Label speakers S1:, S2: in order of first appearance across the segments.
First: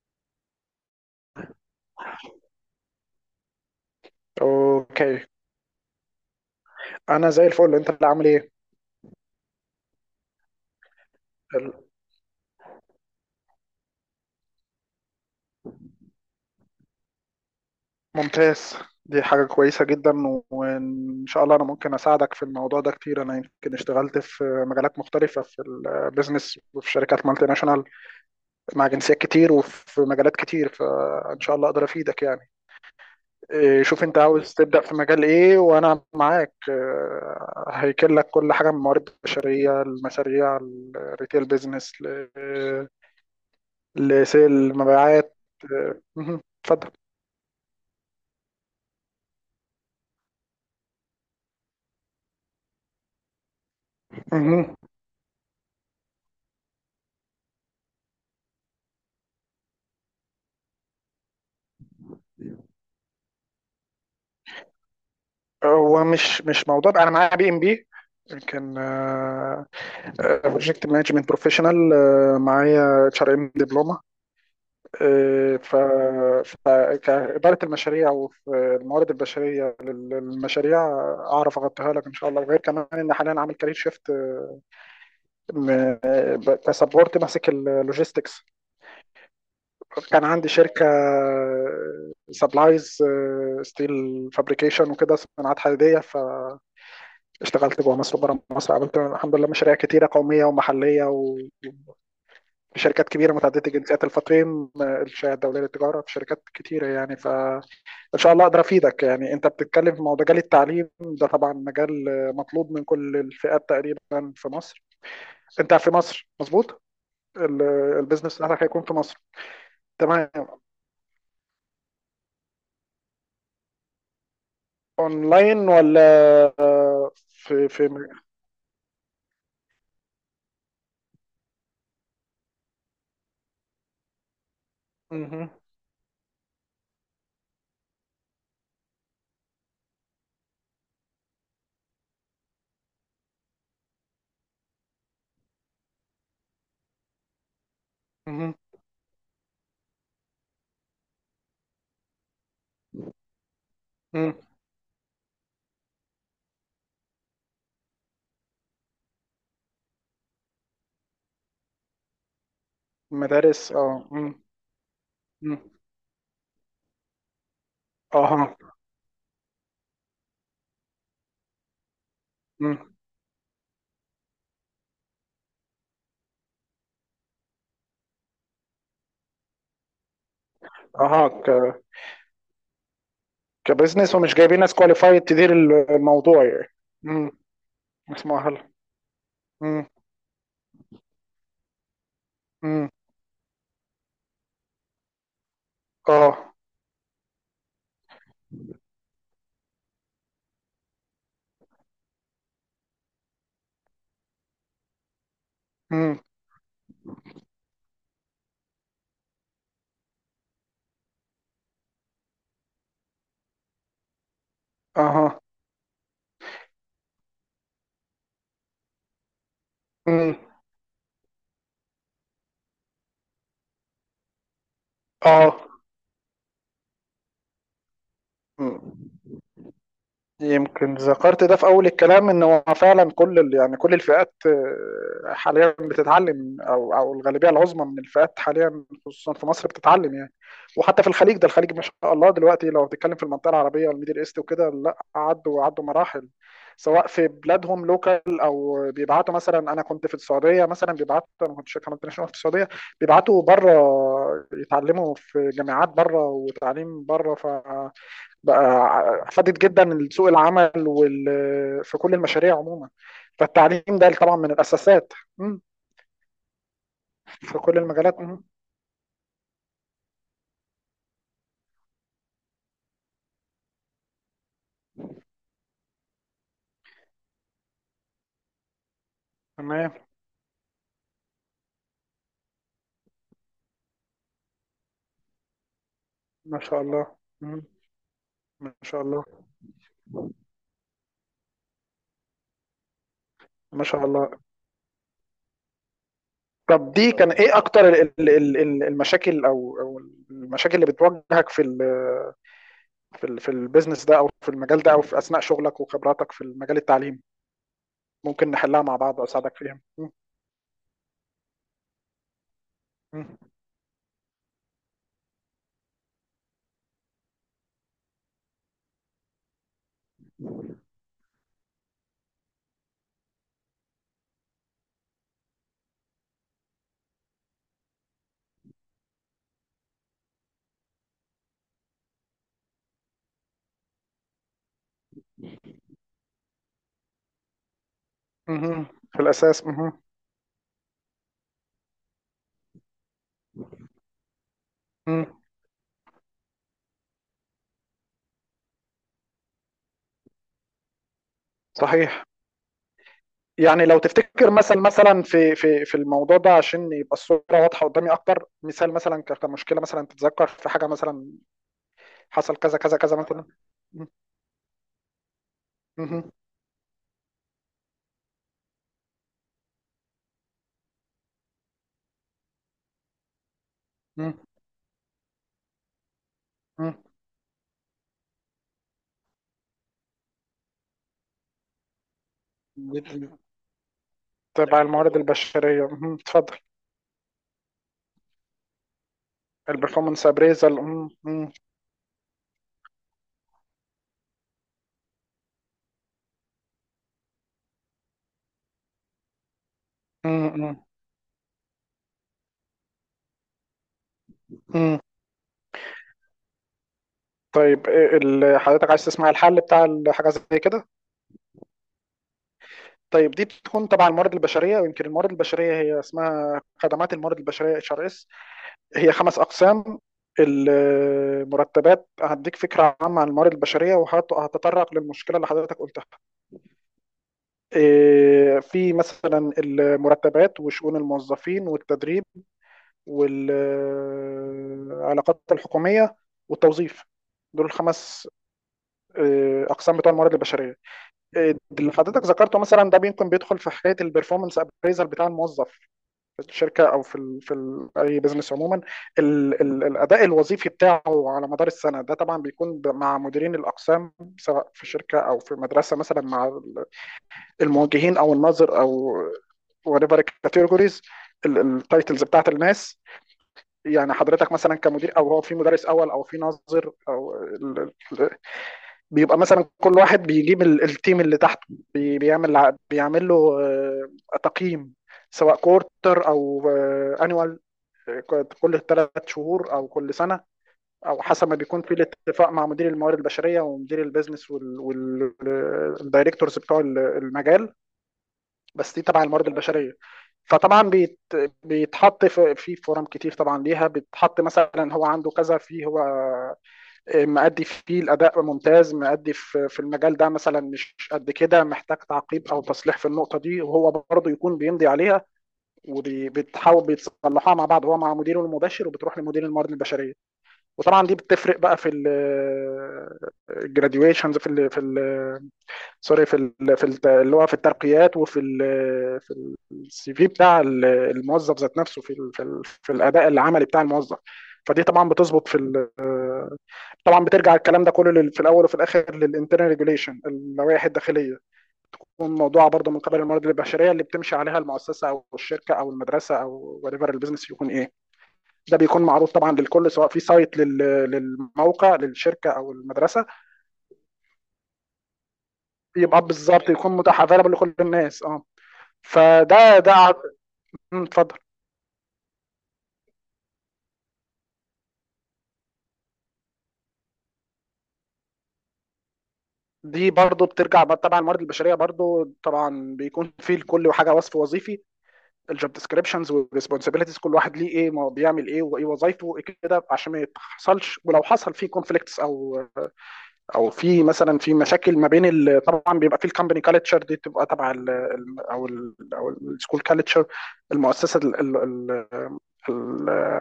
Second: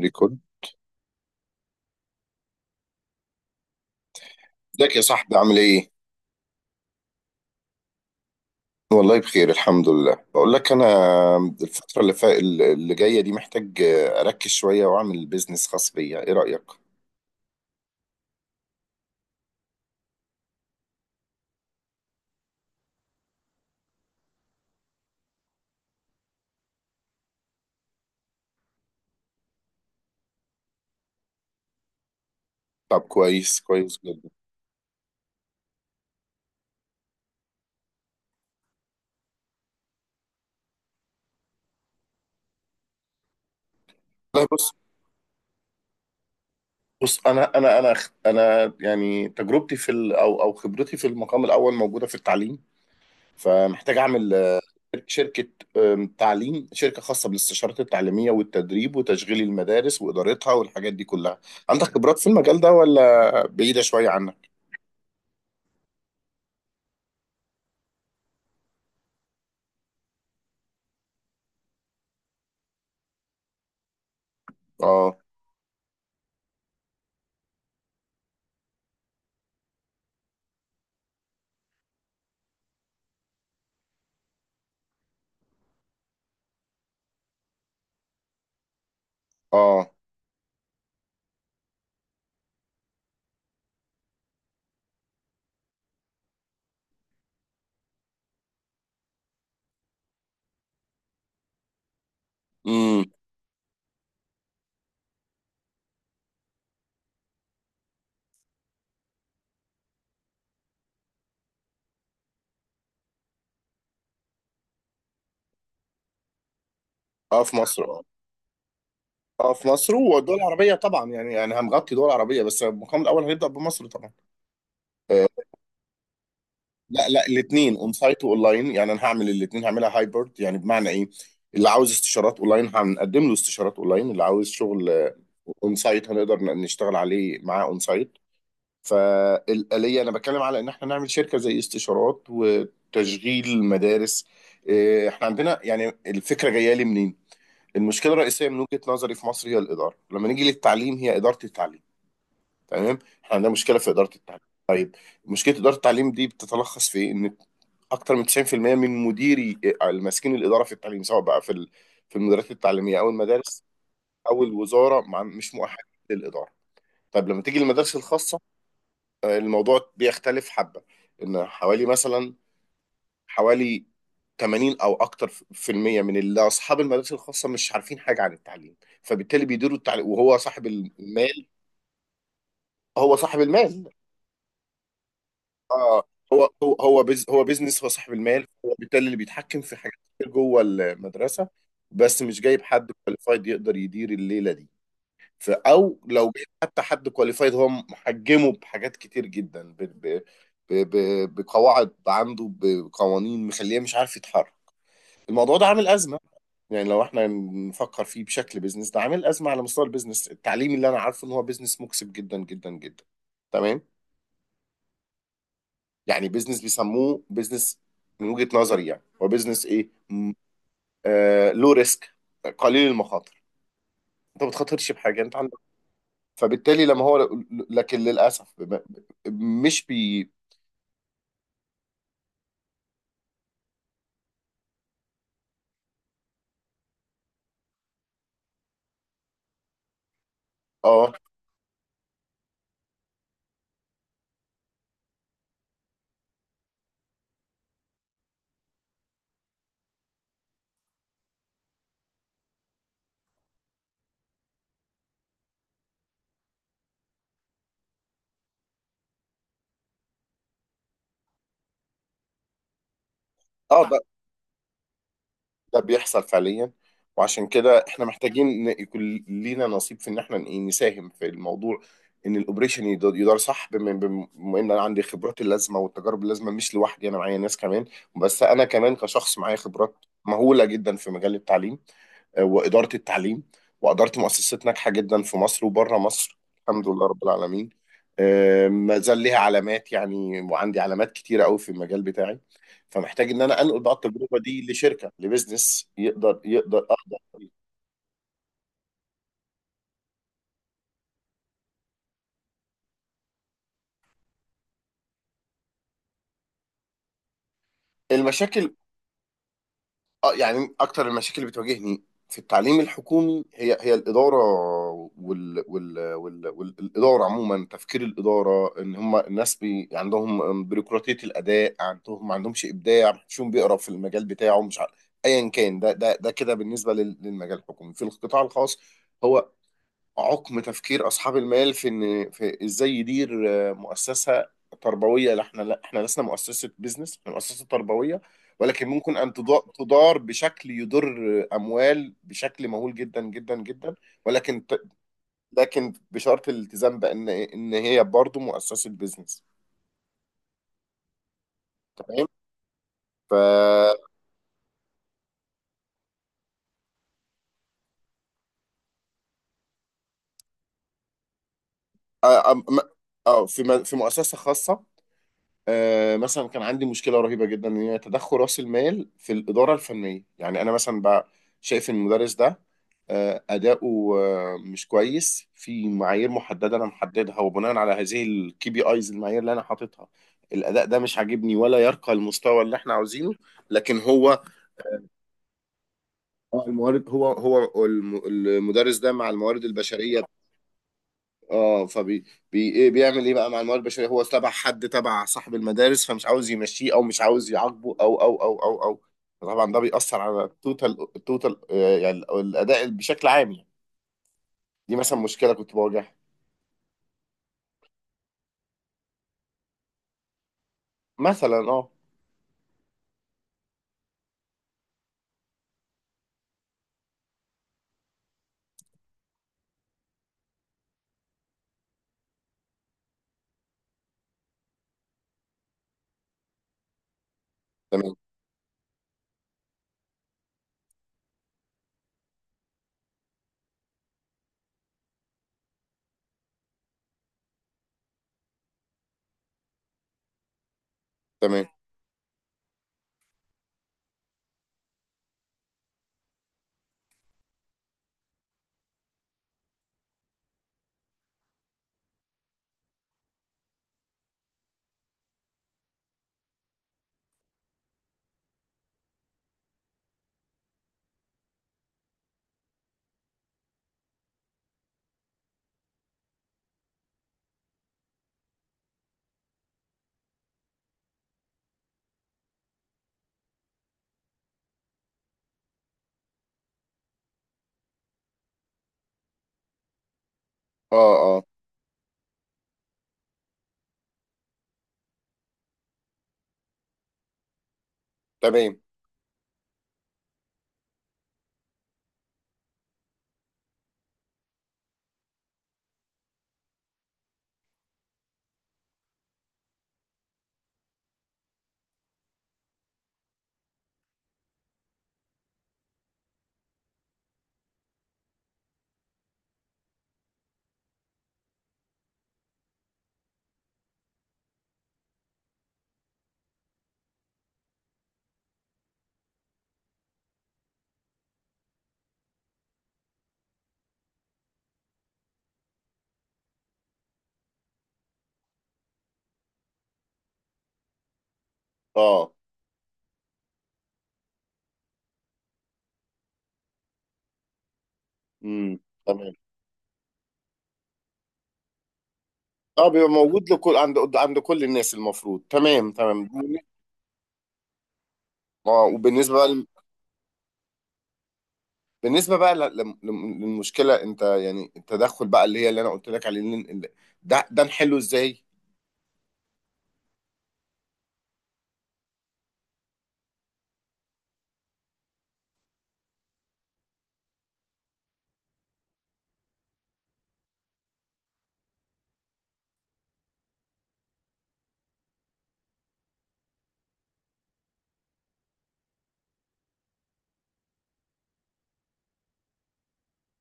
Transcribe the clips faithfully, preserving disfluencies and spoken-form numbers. S1: ريكورد ازيك يا
S2: اوكي.
S1: صاحبي عامل ايه؟
S2: انا زي الفل، انت اللي عامل ايه؟
S1: والله بخير الحمد لله. بقول لك انا الفتره اللي فا... اللي جايه دي محتاج اركز شويه واعمل بيزنس خاص بيا، ايه رايك؟
S2: ممتاز. دي حاجة كويسة جدا، وان شاء الله انا ممكن اساعدك في الموضوع ده كتير. انا يمكن اشتغلت في مجالات مختلفة في البيزنس وفي شركات مالتي ناشونال مع جنسيات كتير وفي مجالات كتير، فان شاء الله اقدر افيدك يعني
S1: طب كويس،
S2: إيه،
S1: كويس
S2: شوف انت
S1: جدا.
S2: عاوز تبدأ في مجال ايه، وانا معاك آه، هيكل لك كل حاجة: من الموارد البشرية، المشاريع، الريتيل بيزنس، لسيل
S1: والله بص،
S2: المبيعات. آه، مهم. اتفضل.
S1: بص، انا انا انا انا يعني تجربتي في ال... او او خبرتي في المقام الاول موجوده في التعليم، فمحتاج اعمل
S2: مهم.
S1: شركه، أم، تعليم، شركه خاصه بالاستشارات التعليميه والتدريب وتشغيل المدارس وادارتها والحاجات دي كلها. عندك خبرات في المجال ده ولا بعيده شويه عنك؟
S2: هو مش مش موضوع، انا معايا بي ام بي، كان بروجكت مانجمنت بروفيشنال، معايا اتش ار ام دبلومه.
S1: آه.
S2: آه، ف ف- كاداره المشاريع والموارد البشريه لل- للمشاريع، آه، اعرف اغطيها لك ان شاء الله. وغير كمان ان حاليا عامل كارير شيفت كسبورت ماسك اللوجيستكس.
S1: اه.
S2: كان عندي شركه سبلايز ستيل فابريكيشن وكده، صناعات حديديه. ف اشتغلت جوه مصر وبره مصر، عملت الحمد لله مشاريع كتيره قوميه ومحليه
S1: امم.
S2: وشركات كبيره متعدده الجنسيات، الفطيم، الشهاده الدوليه للتجاره، في شركات كتيره يعني. فان شاء الله اقدر افيدك. يعني انت بتتكلم في مجال التعليم، ده طبعا مجال مطلوب من كل الفئات تقريبا في مصر. انت في مصر، مظبوط؟
S1: اه، في
S2: ال-
S1: مصر. اه،
S2: البيزنس بتاعتك هيكون في مصر.
S1: اه في مصر
S2: تمام.
S1: والدول العربية طبعا، يعني يعني هنغطي دول عربية، بس المقام الأول هيبدأ بمصر طبعا. آه.
S2: اونلاين ولا؟
S1: لا لا،
S2: في
S1: الاثنين،
S2: في
S1: اون
S2: م-
S1: سايت واونلاين، يعني أنا هعمل الاثنين، هعملها هايبرد. يعني بمعنى إيه، اللي عاوز استشارات اونلاين هنقدم له استشارات اونلاين، اللي عاوز شغل
S2: مهم.
S1: اون سايت هنقدر ن- نشتغل عليه معاه اون سايت. فالآلية أنا بتكلم على إن احنا نعمل شركة زي استشارات وتشغيل مدارس. آه، احنا عندنا، يعني الفكرة جاية لي منين؟ المشكله الرئيسيه
S2: مهم.
S1: من وجهه نظري في مصر هي الاداره، لما نيجي للتعليم هي اداره التعليم. تمام، احنا عندنا مشكله في اداره
S2: مهم.
S1: التعليم. طيب، مشكله اداره التعليم دي بتتلخص في إيه؟ ان اكتر من تسعين في المية من مديري ماسكين الاداره في التعليم، سواء بقى في ال- في المديريات التعليميه او المدارس
S2: مدارس، اه، مم.
S1: او الوزاره، مع- مش
S2: مم.
S1: مؤهلين للاداره. طيب لما تيجي المدارس الخاصه،
S2: اها.
S1: آه، الموضوع بيختلف حبه. ان حوالي مثلا،
S2: مم.
S1: حوالي ثمانين او اكتر في المية من اللي اصحاب المدارس الخاصة مش عارفين حاجة عن التعليم، فبالتالي بيديروا التعليم وهو صاحب
S2: اها،
S1: المال. هو صاحب المال.
S2: كبزنس، ومش جايبين ناس كواليفايد تدير ال-
S1: اه.
S2: الموضوع
S1: هو هو
S2: يعني.
S1: هو بز
S2: امم.
S1: هو بيزنس، هو صاحب
S2: مش
S1: المال،
S2: مؤهل.
S1: هو بالتالي اللي بيتحكم في
S2: امم.
S1: حاجات كتير جوه المدرسة، بس مش جايب
S2: امم.
S1: حد كواليفايد يقدر يدير الليلة دي. ف- او لو جايب
S2: اه.
S1: حتى حد كواليفايد، هو محجمه بحاجات كتير جدا، ب ب ب ب- بقواعد عنده، بقوانين، مخليه مش عارف يتحرك. الموضوع ده عامل أزمة،
S2: امم.
S1: يعني لو احنا نفكر فيه بشكل بيزنس، ده عامل ازمه على مستوى البيزنس التعليمي، اللي انا عارفه ان هو بيزنس مكسب جدا جدا جدا. تمام،
S2: اها.
S1: يعني بيزنس بيسموه بيزنس. من وجهه نظري يعني، هو بيزنس ايه؟ م-
S2: امم.
S1: آه، لو ريسك، قليل المخاطر، انت ما بتخاطرش بحاجه، انت عندك.
S2: اه.
S1: فبالتالي لما هو، لكن للاسف، ب-
S2: امم.
S1: ب- مش بي
S2: يمكن ذكرت ده في اول الكلام، ان هو فعلا كل ال- يعني كل الفئات آه، حاليا بتتعلم، او او الغالبيه العظمى من الفئات حاليا خصوصا في مصر بتتعلم يعني. وحتى في
S1: اه.
S2: الخليج، ده الخليج ما شاء الله دلوقتي، لو بتتكلم في المنطقه العربيه والميدل ايست وكده، لا، عدوا عدوا مراحل. سواء في بلادهم لوكال، او بيبعتوا، مثلا انا كنت في السعوديه، مثلا بيبعتوا، انا كنت شركه مالتي ناشونال في السعوديه، بيبعتوا بره يتعلموا في جامعات بره وتعليم بره بقى. فادت جدا سوق العمل وال... في كل المشاريع عموما. فالتعليم
S1: اه،
S2: ده طبعا من الأساسات. مم.
S1: ده بيحصل فعليا، وعشان
S2: في كل
S1: كده احنا
S2: المجالات. مم.
S1: محتاجين إن يكون لينا نصيب في ان احنا إيه، نساهم في الموضوع. ان الاوبريشن يد- يدار صح، بما بم- بما ان انا عندي خبرات اللازمه والتجارب اللازمه، مش لوحدي، انا معايا ناس كمان، بس انا كمان كشخص معايا
S2: تمام.
S1: خبرات مهوله جدا في مجال التعليم، وإدارة التعليم، وأدارة مؤسسات ناجحة جدا في مصر وبره مصر،
S2: ما شاء
S1: الحمد لله
S2: الله.
S1: رب
S2: مم.
S1: العالمين. آه،
S2: ما
S1: ما
S2: شاء
S1: زال ليها
S2: الله.
S1: علامات يعني، وعندي علامات كتيرة قوي في المجال بتاعي. فمحتاج إن أنا أنقل
S2: ما
S1: بقى
S2: شاء الله.
S1: التجربة دي لشركة لبزنس، يقدر يقدر
S2: طب دي
S1: أقدر.
S2: كان ايه اكتر ال- ال- ال- ال- المشاكل، او او المشاكل اللي بتواجهك في ال في ال في البيزنس ده، او في المجال ده، او في اثناء شغلك وخبراتك في المجال التعليمي؟ ممكن
S1: المشاكل،
S2: نحلها مع بعض واساعدك فيها. مم.
S1: اه يعني اكتر المشاكل اللي بتواجهني في التعليم
S2: مم.
S1: الحكومي هي هي الاداره. وال وال وال والاداره عموما، تفكير الاداره ان هم الناس بي، عندهم بيروقراطيه، الاداء عندهم، ما عندهمش ابداع، ما حدش بيقرا في المجال بتاعه، مش عارف، ايا كان ده ده ده كده بالنسبه لل- للمجال الحكومي. في القطاع الخاص، هو عقم تفكير اصحاب المال في ان، في ازاي يدير آه، مؤسسه تربويه. لا احنا، لا احنا لسنا مؤسسه بيزنس، احنا مؤسسه تربويه،
S2: مم.
S1: ولكن ممكن
S2: في
S1: ان
S2: الاساس.
S1: تضا-
S2: مم.
S1: تدار بشكل يضر، آه، اموال بشكل مهول جدا جدا جدا. ولكن ت-
S2: مم.
S1: لكن بشرط الالتزام بان ان هي برضو مؤسسه بيزنس.
S2: صحيح.
S1: تمام. ف،
S2: يعني لو تفتكر مثلا مثلا في في في الموضوع ده، عشان يبقى الصوره واضحه قدامي اكتر، مثال مثلا ك- كمشكله مثلا، تتذكر في حاجه مثلا
S1: آه،
S2: حصل
S1: أم-
S2: كذا
S1: م-
S2: كذا كذا مثلا؟
S1: اه في م- في
S2: م-
S1: مؤسسه خاصه، آه،
S2: م-
S1: مثلا كان عندي مشكله رهيبه جدا، ان هي تدخل راس المال في الاداره الفنيه. يعني انا مثلا بقى شايف ان المدرس ده، آه، اداؤه
S2: م-
S1: آه، مش كويس في معايير محدده انا
S2: م-
S1: محددها، وبناء على هذه الكي بي ايز، المعايير اللي انا حاططها، الاداء ده مش عاجبني ولا يرقى المستوى اللي احنا
S2: م-
S1: عاوزينه. لكن هو،
S2: تبع الموارد البشريه. م- اتفضل.
S1: الموارد، هو هو الم- المدرس ده مع الموارد البشريه.
S2: البرفورمانس ابريزل.
S1: اه، فبي بي ايه، بيعمل ايه بقى مع الموارد البشريه؟ هو تبع حد، تبع صاحب المدارس، فمش عاوز يمشيه، او مش عاوز يعاقبه، او او او او او طبعا ده بيأثر على التوتال، التوتال آه، يعني الاداء بشكل عام يعني. دي مثلا مشكله كنت بواجهها.
S2: طيب، إيه ال- حضرتك عايز تسمع الحل بتاع الحاجه زي كده؟
S1: مثلا اه.
S2: طيب، دي بتكون تبع الموارد البشريه. ويمكن الموارد البشريه هي اسمها خدمات الموارد البشريه، اتش ار اس. هي خمس اقسام. المرتبات، هديك فكره عامه عن الموارد البشريه وهتطرق للمشكله اللي حضرتك قلتها.
S1: تمام
S2: إيه، في مثلا المرتبات، وشؤون الموظفين، والتدريب، والعلاقات الحكوميه، والتوظيف. دول الخمس إيه، اقسام بتوع الموارد البشريه. إيه،
S1: تمام.
S2: اللي حضرتك ذكرته مثلا ده ممكن بيدخل في حكايه البرفورمانس ابريزل بتاع الموظف في الشركه، او في ال في ال اي بزنس عموما. ال ال الاداء الوظيفي بتاعه على مدار السنه، ده طبعا بيكون ب- مع مديرين الاقسام، سواء في شركه او في مدرسه، مثلا مع ال- الموجهين او الناظر او whatever categories، التايتلز بتاعت الناس. يعني حضرتك مثلا كمدير، او هو في مدرس اول، او في ناظر، او ال- ال- بيبقى مثلا كل واحد بيجيب ال- التيم اللي تحته، بي- بيعمل ع- بيعمل له آه، تقييم، سواء كورتر او انيوال، كل ثلاث شهور او كل سنه،
S1: اه
S2: او
S1: اه.
S2: حسب ما بيكون في الاتفاق مع مدير الموارد البشريه ومدير البيزنس والدايركتورز بتوع المجال.
S1: تمام.
S2: بس دي تبع الموارد البشريه. فطبعا بيت بيتحط في في فورم كتير طبعا ليها، بيتحط مثلا هو عنده كذا، في هو مأدي فيه، الأداء ممتاز، مأدي في في المجال ده، مثلا مش قد كده، محتاج تعقيب أو تصليح في النقطة دي، وهو برضه يكون بيمضي عليها، وبيتحاول بيتصلحوها مع بعض، هو مع مديره المباشر، وبتروح لمدير الموارد البشريه. وطبعا دي بتفرق بقى في الجراديويشنز، في ال في ال سوري، في ال في ال اللي هو في الترقيات، وفي ال في السي في بتاع الموظف ذات نفسه، في ال في, ال في الاداء العملي بتاع الموظف. فدي طبعا بتظبط في ال... طبعا بترجع الكلام ده كله لل... في الاول وفي الاخر للانترنال ريجوليشن، اللوائح الداخليه.
S1: اه.
S2: والموضوع برضه من قبل الموارد البشريه اللي بتمشي عليها المؤسسه او الشركه او المدرسه، او وريفر البيزنس يكون ايه. ده
S1: امم.
S2: بيكون معروض
S1: تمام.
S2: طبعا للكل، سواء في سايت لل- للموقع للشركه او
S1: اه، بيبقى
S2: المدرسه.
S1: موجود لكل، عند عند كل الناس المفروض. تمام
S2: يبقى
S1: تمام.
S2: بالظبط يكون متاح افيلبل لكل الناس، اه.
S1: اه. وبالنسبه بقى،
S2: فده ده ع- مم، اتفضل.
S1: بالنسبه بقى ل- لم- لم- للمشكله، انت يعني التدخل بقى اللي هي، اللي انا قلت لك عليه اللي- اللي- ده ده نحله ازاي؟
S2: دي برضو بترجع بقى طبعا الموارد البشريه، برضو طبعا بيكون فيه لكل حاجه وصف وظيفي، الجوب ديسكريبشنز والريسبونسابيلتيز، كل واحد ليه ايه، ما هو بيعمل ايه، وايه وظايفه، وايه كده، عشان ما يحصلش. ولو حصل فيه كونفليكتس، او او في مثلا في مشاكل ما بين ال- طبعا بيبقى في الكومباني كالتشر، دي بتبقى تبع ال ال- او ال او السكول كالتشر. المؤسسه ال- ال- ال- ال-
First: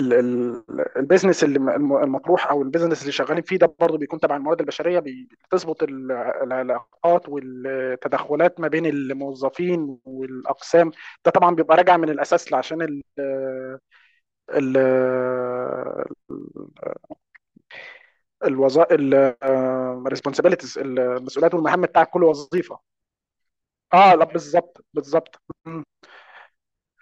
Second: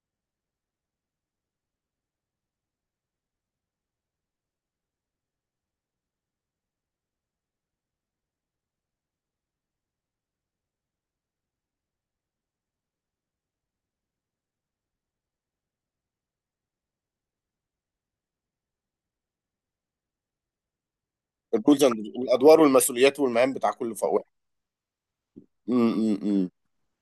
S2: ال- ال- البيزنس اللي م- الم- المطروح، او البيزنس اللي شغالين فيه، ده برضه بيكون تبع الموارد البشريه. بي- بتظبط ال- العلاقات والتدخلات ما بين الموظفين والاقسام. ده طبعا بيبقى راجع من الاساس، عشان ال ال الوظائف، الريسبونسابيلتيز، المسؤوليات
S1: الرولز
S2: والمهام
S1: اند،
S2: بتاع كل
S1: الادوار
S2: وظيفه.
S1: والمسؤوليات والمهام بتاع كل ف-
S2: اه،
S1: واحد.
S2: لا، بالظبط بالظبط. مم.
S1: امم امم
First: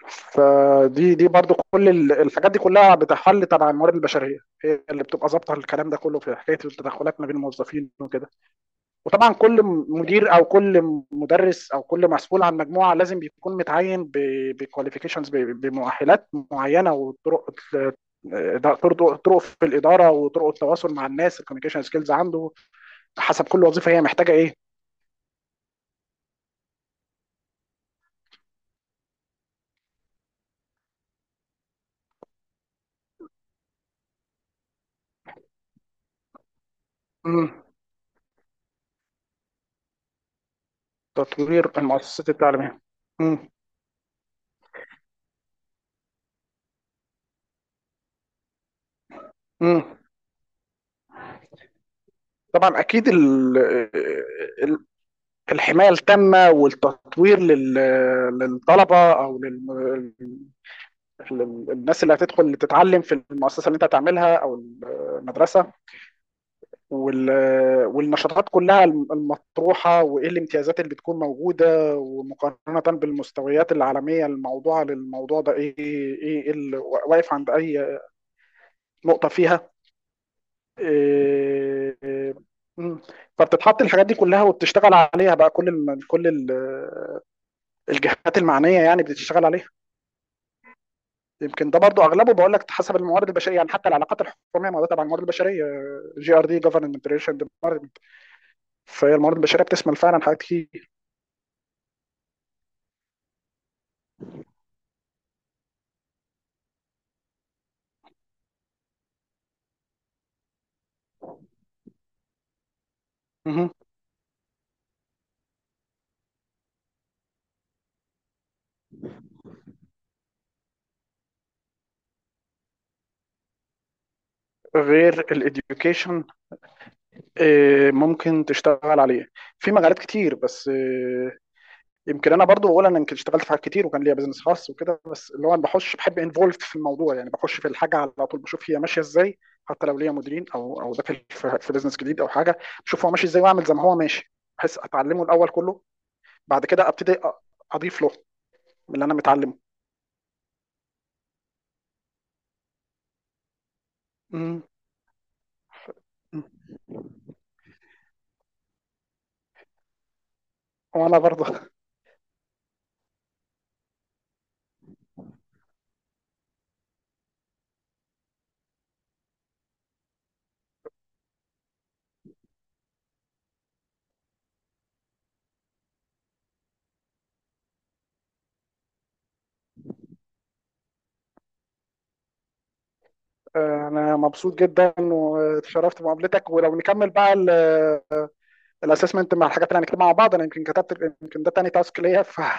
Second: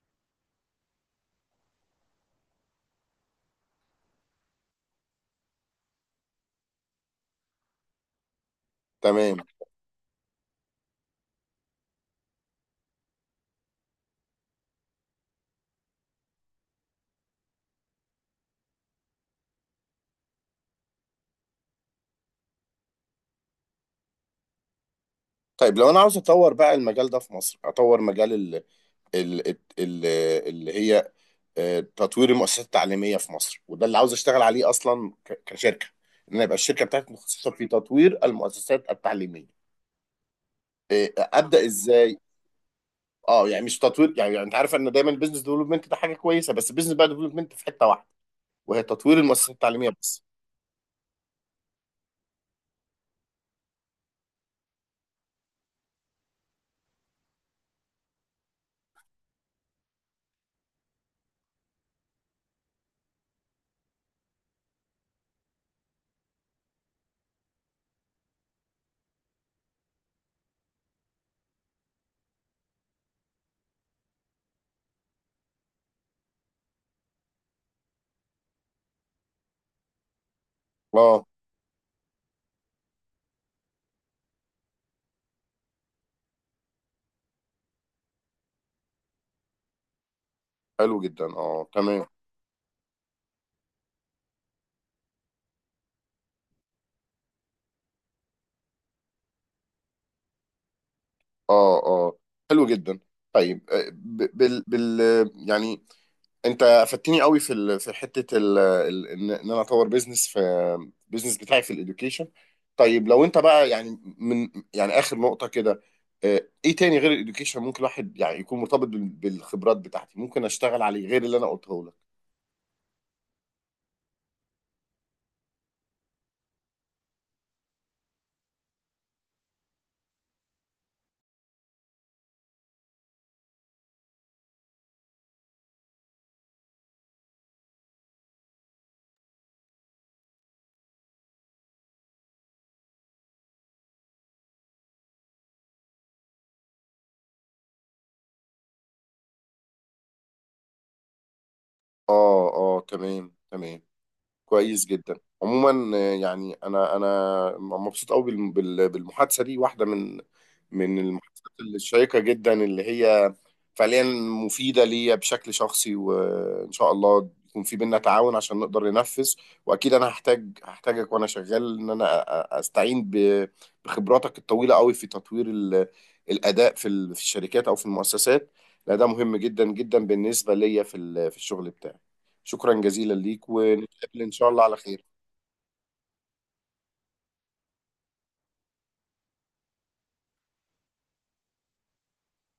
S2: فدي، دي برضو كل ال- الحاجات دي كلها بتحل تبع الموارد البشريه، هي اللي بتبقى ظابطه الكلام ده كله في حكايه التدخلات ما بين الموظفين وكده. وطبعا
S1: تمام.
S2: كل م- مدير، او كل م- مدرس، او كل مسؤول عن مجموعه، لازم بيكون متعين بكواليفيكيشنز، بمؤهلات معينه، وطرق ال- ده طرق طرق في الاداره، وطرق التواصل مع الناس، الكوميونيكيشن سكيلز عنده، حسب كل وظيفه هي محتاجه ايه.
S1: طيب لو انا عاوز اطور بقى المجال ده في مصر، اطور مجال ال ال ال ال- اللي هي، آه، تطوير المؤسسات التعليميه في مصر، وده اللي عاوز اشتغل عليه اصلا، ك- كشركه. ان انا يبقى الشركه بتاعتي متخصصه
S2: مم.
S1: في تطوير المؤسسات التعليميه، آه، ابدا
S2: تطوير
S1: ازاي؟
S2: المؤسسات التعليميه.
S1: اه
S2: مم.
S1: يعني مش تطوير يعني, يعني انت عارف ان دايما البيزنس ديفلوبمنت ده حاجه كويسه، بس البيزنس بقى ديفلوبمنت في حته واحده، وهي تطوير المؤسسات التعليميه
S2: مم.
S1: بس.
S2: طبعا اكيد ال- ال- الحمايه التامه والتطوير لل- للطلبه، او لل- لل- للناس اللي هتدخل تتعلم في المؤسسه اللي انت هتعملها، او المدرسه. وال- والنشاطات كلها الم- المطروحه، وايه الامتيازات اللي بتكون موجوده، ومقارنه بالمستويات العالميه الموضوعه للموضوع ده ايه ايه، إيه اللي واقف عند اي نقطه فيها.
S1: اه
S2: إيه، مم. فبتتحط الحاجات دي كلها وبتشتغل عليها بقى كل الم... كل ال- آه، الجهات المعنيه يعني بتشتغل عليها.
S1: حلو جدا. اه
S2: يمكن ده
S1: تمام.
S2: برضو اغلبه بقول لك حسب الموارد البشريه، يعني حتى العلاقات الحكوميه، ما هو ده تبع الموارد البشريه، جي ار دي، جفرمنت ريليشن ديبارتمنت. فهي الموارد البشريه بتشمل فعلا حاجات كتير.
S1: اه اه حلو جدا. طيب آه، ب- بال بال يعني انت افدتني قوي في ال... في حته ال... ال... ان إن انا اطور بيزنس في، بيزنس بتاعي في الاديوكيشن. طيب لو انت بقى
S2: مهم.
S1: يعني، من يعني اخر نقطه كده، آه، ايه تاني غير الاديوكيشن ممكن الواحد يعني يكون مرتبط بال- بالخبرات بتاعتي، ممكن اشتغل عليه غير اللي انا قلته لك؟
S2: غير الاديوكيشن ممكن تشتغل عليه في مجالات كتير، بس آه، يمكن انا برضو بقول انا يمكن اشتغلت في حاجات كتير وكان ليا بزنس خاص وكده، بس اللي هو انا بخش، بحب انفولف في الموضوع، يعني بخش في الحاجه على طول، بشوف هي ماشيه ازاي، حتى لو ليا مديرين او او ده في في بزنس جديد او حاجه. بشوف هو ماشي ازاي واعمل زي ما هو ماشي، بحيث اتعلمه الاول كله، بعد كده ابتدي أ- اضيف له من اللي انا متعلمه.
S1: اه اه تمام تمام
S2: مم.
S1: كويس جدا. عموما آه، يعني انا انا مبسوط قوي بال- بال- بالمحادثه دي. واحده من من
S2: وانا
S1: المحادثات
S2: برضه،
S1: الشيقه جدا اللي هي فعليا مفيده ليا بشكل شخصي، وان شاء الله يكون في بينا تعاون عشان نقدر ننفذ. واكيد انا هحتاج هحتاجك وانا شغال، ان انا أ- أ- استعين ب- بخبراتك الطويله قوي في تطوير ال- الاداء في ال- في الشركات او في المؤسسات. لا ده مهم جدا جدا بالنسبه ليا في ال- في الشغل بتاعي. شكرا جزيلا ليك، و
S2: آه، انا
S1: نتقابل ان شاء
S2: مبسوط
S1: الله على
S2: جدا
S1: خير.
S2: واتشرفت بمقابلتك. ولو نكمل بقى الاسسمنت مع الحاجات اللي هنكتبها مع بعض، انا يمكن كتبت، يمكن ده تاني تاسك ليا ف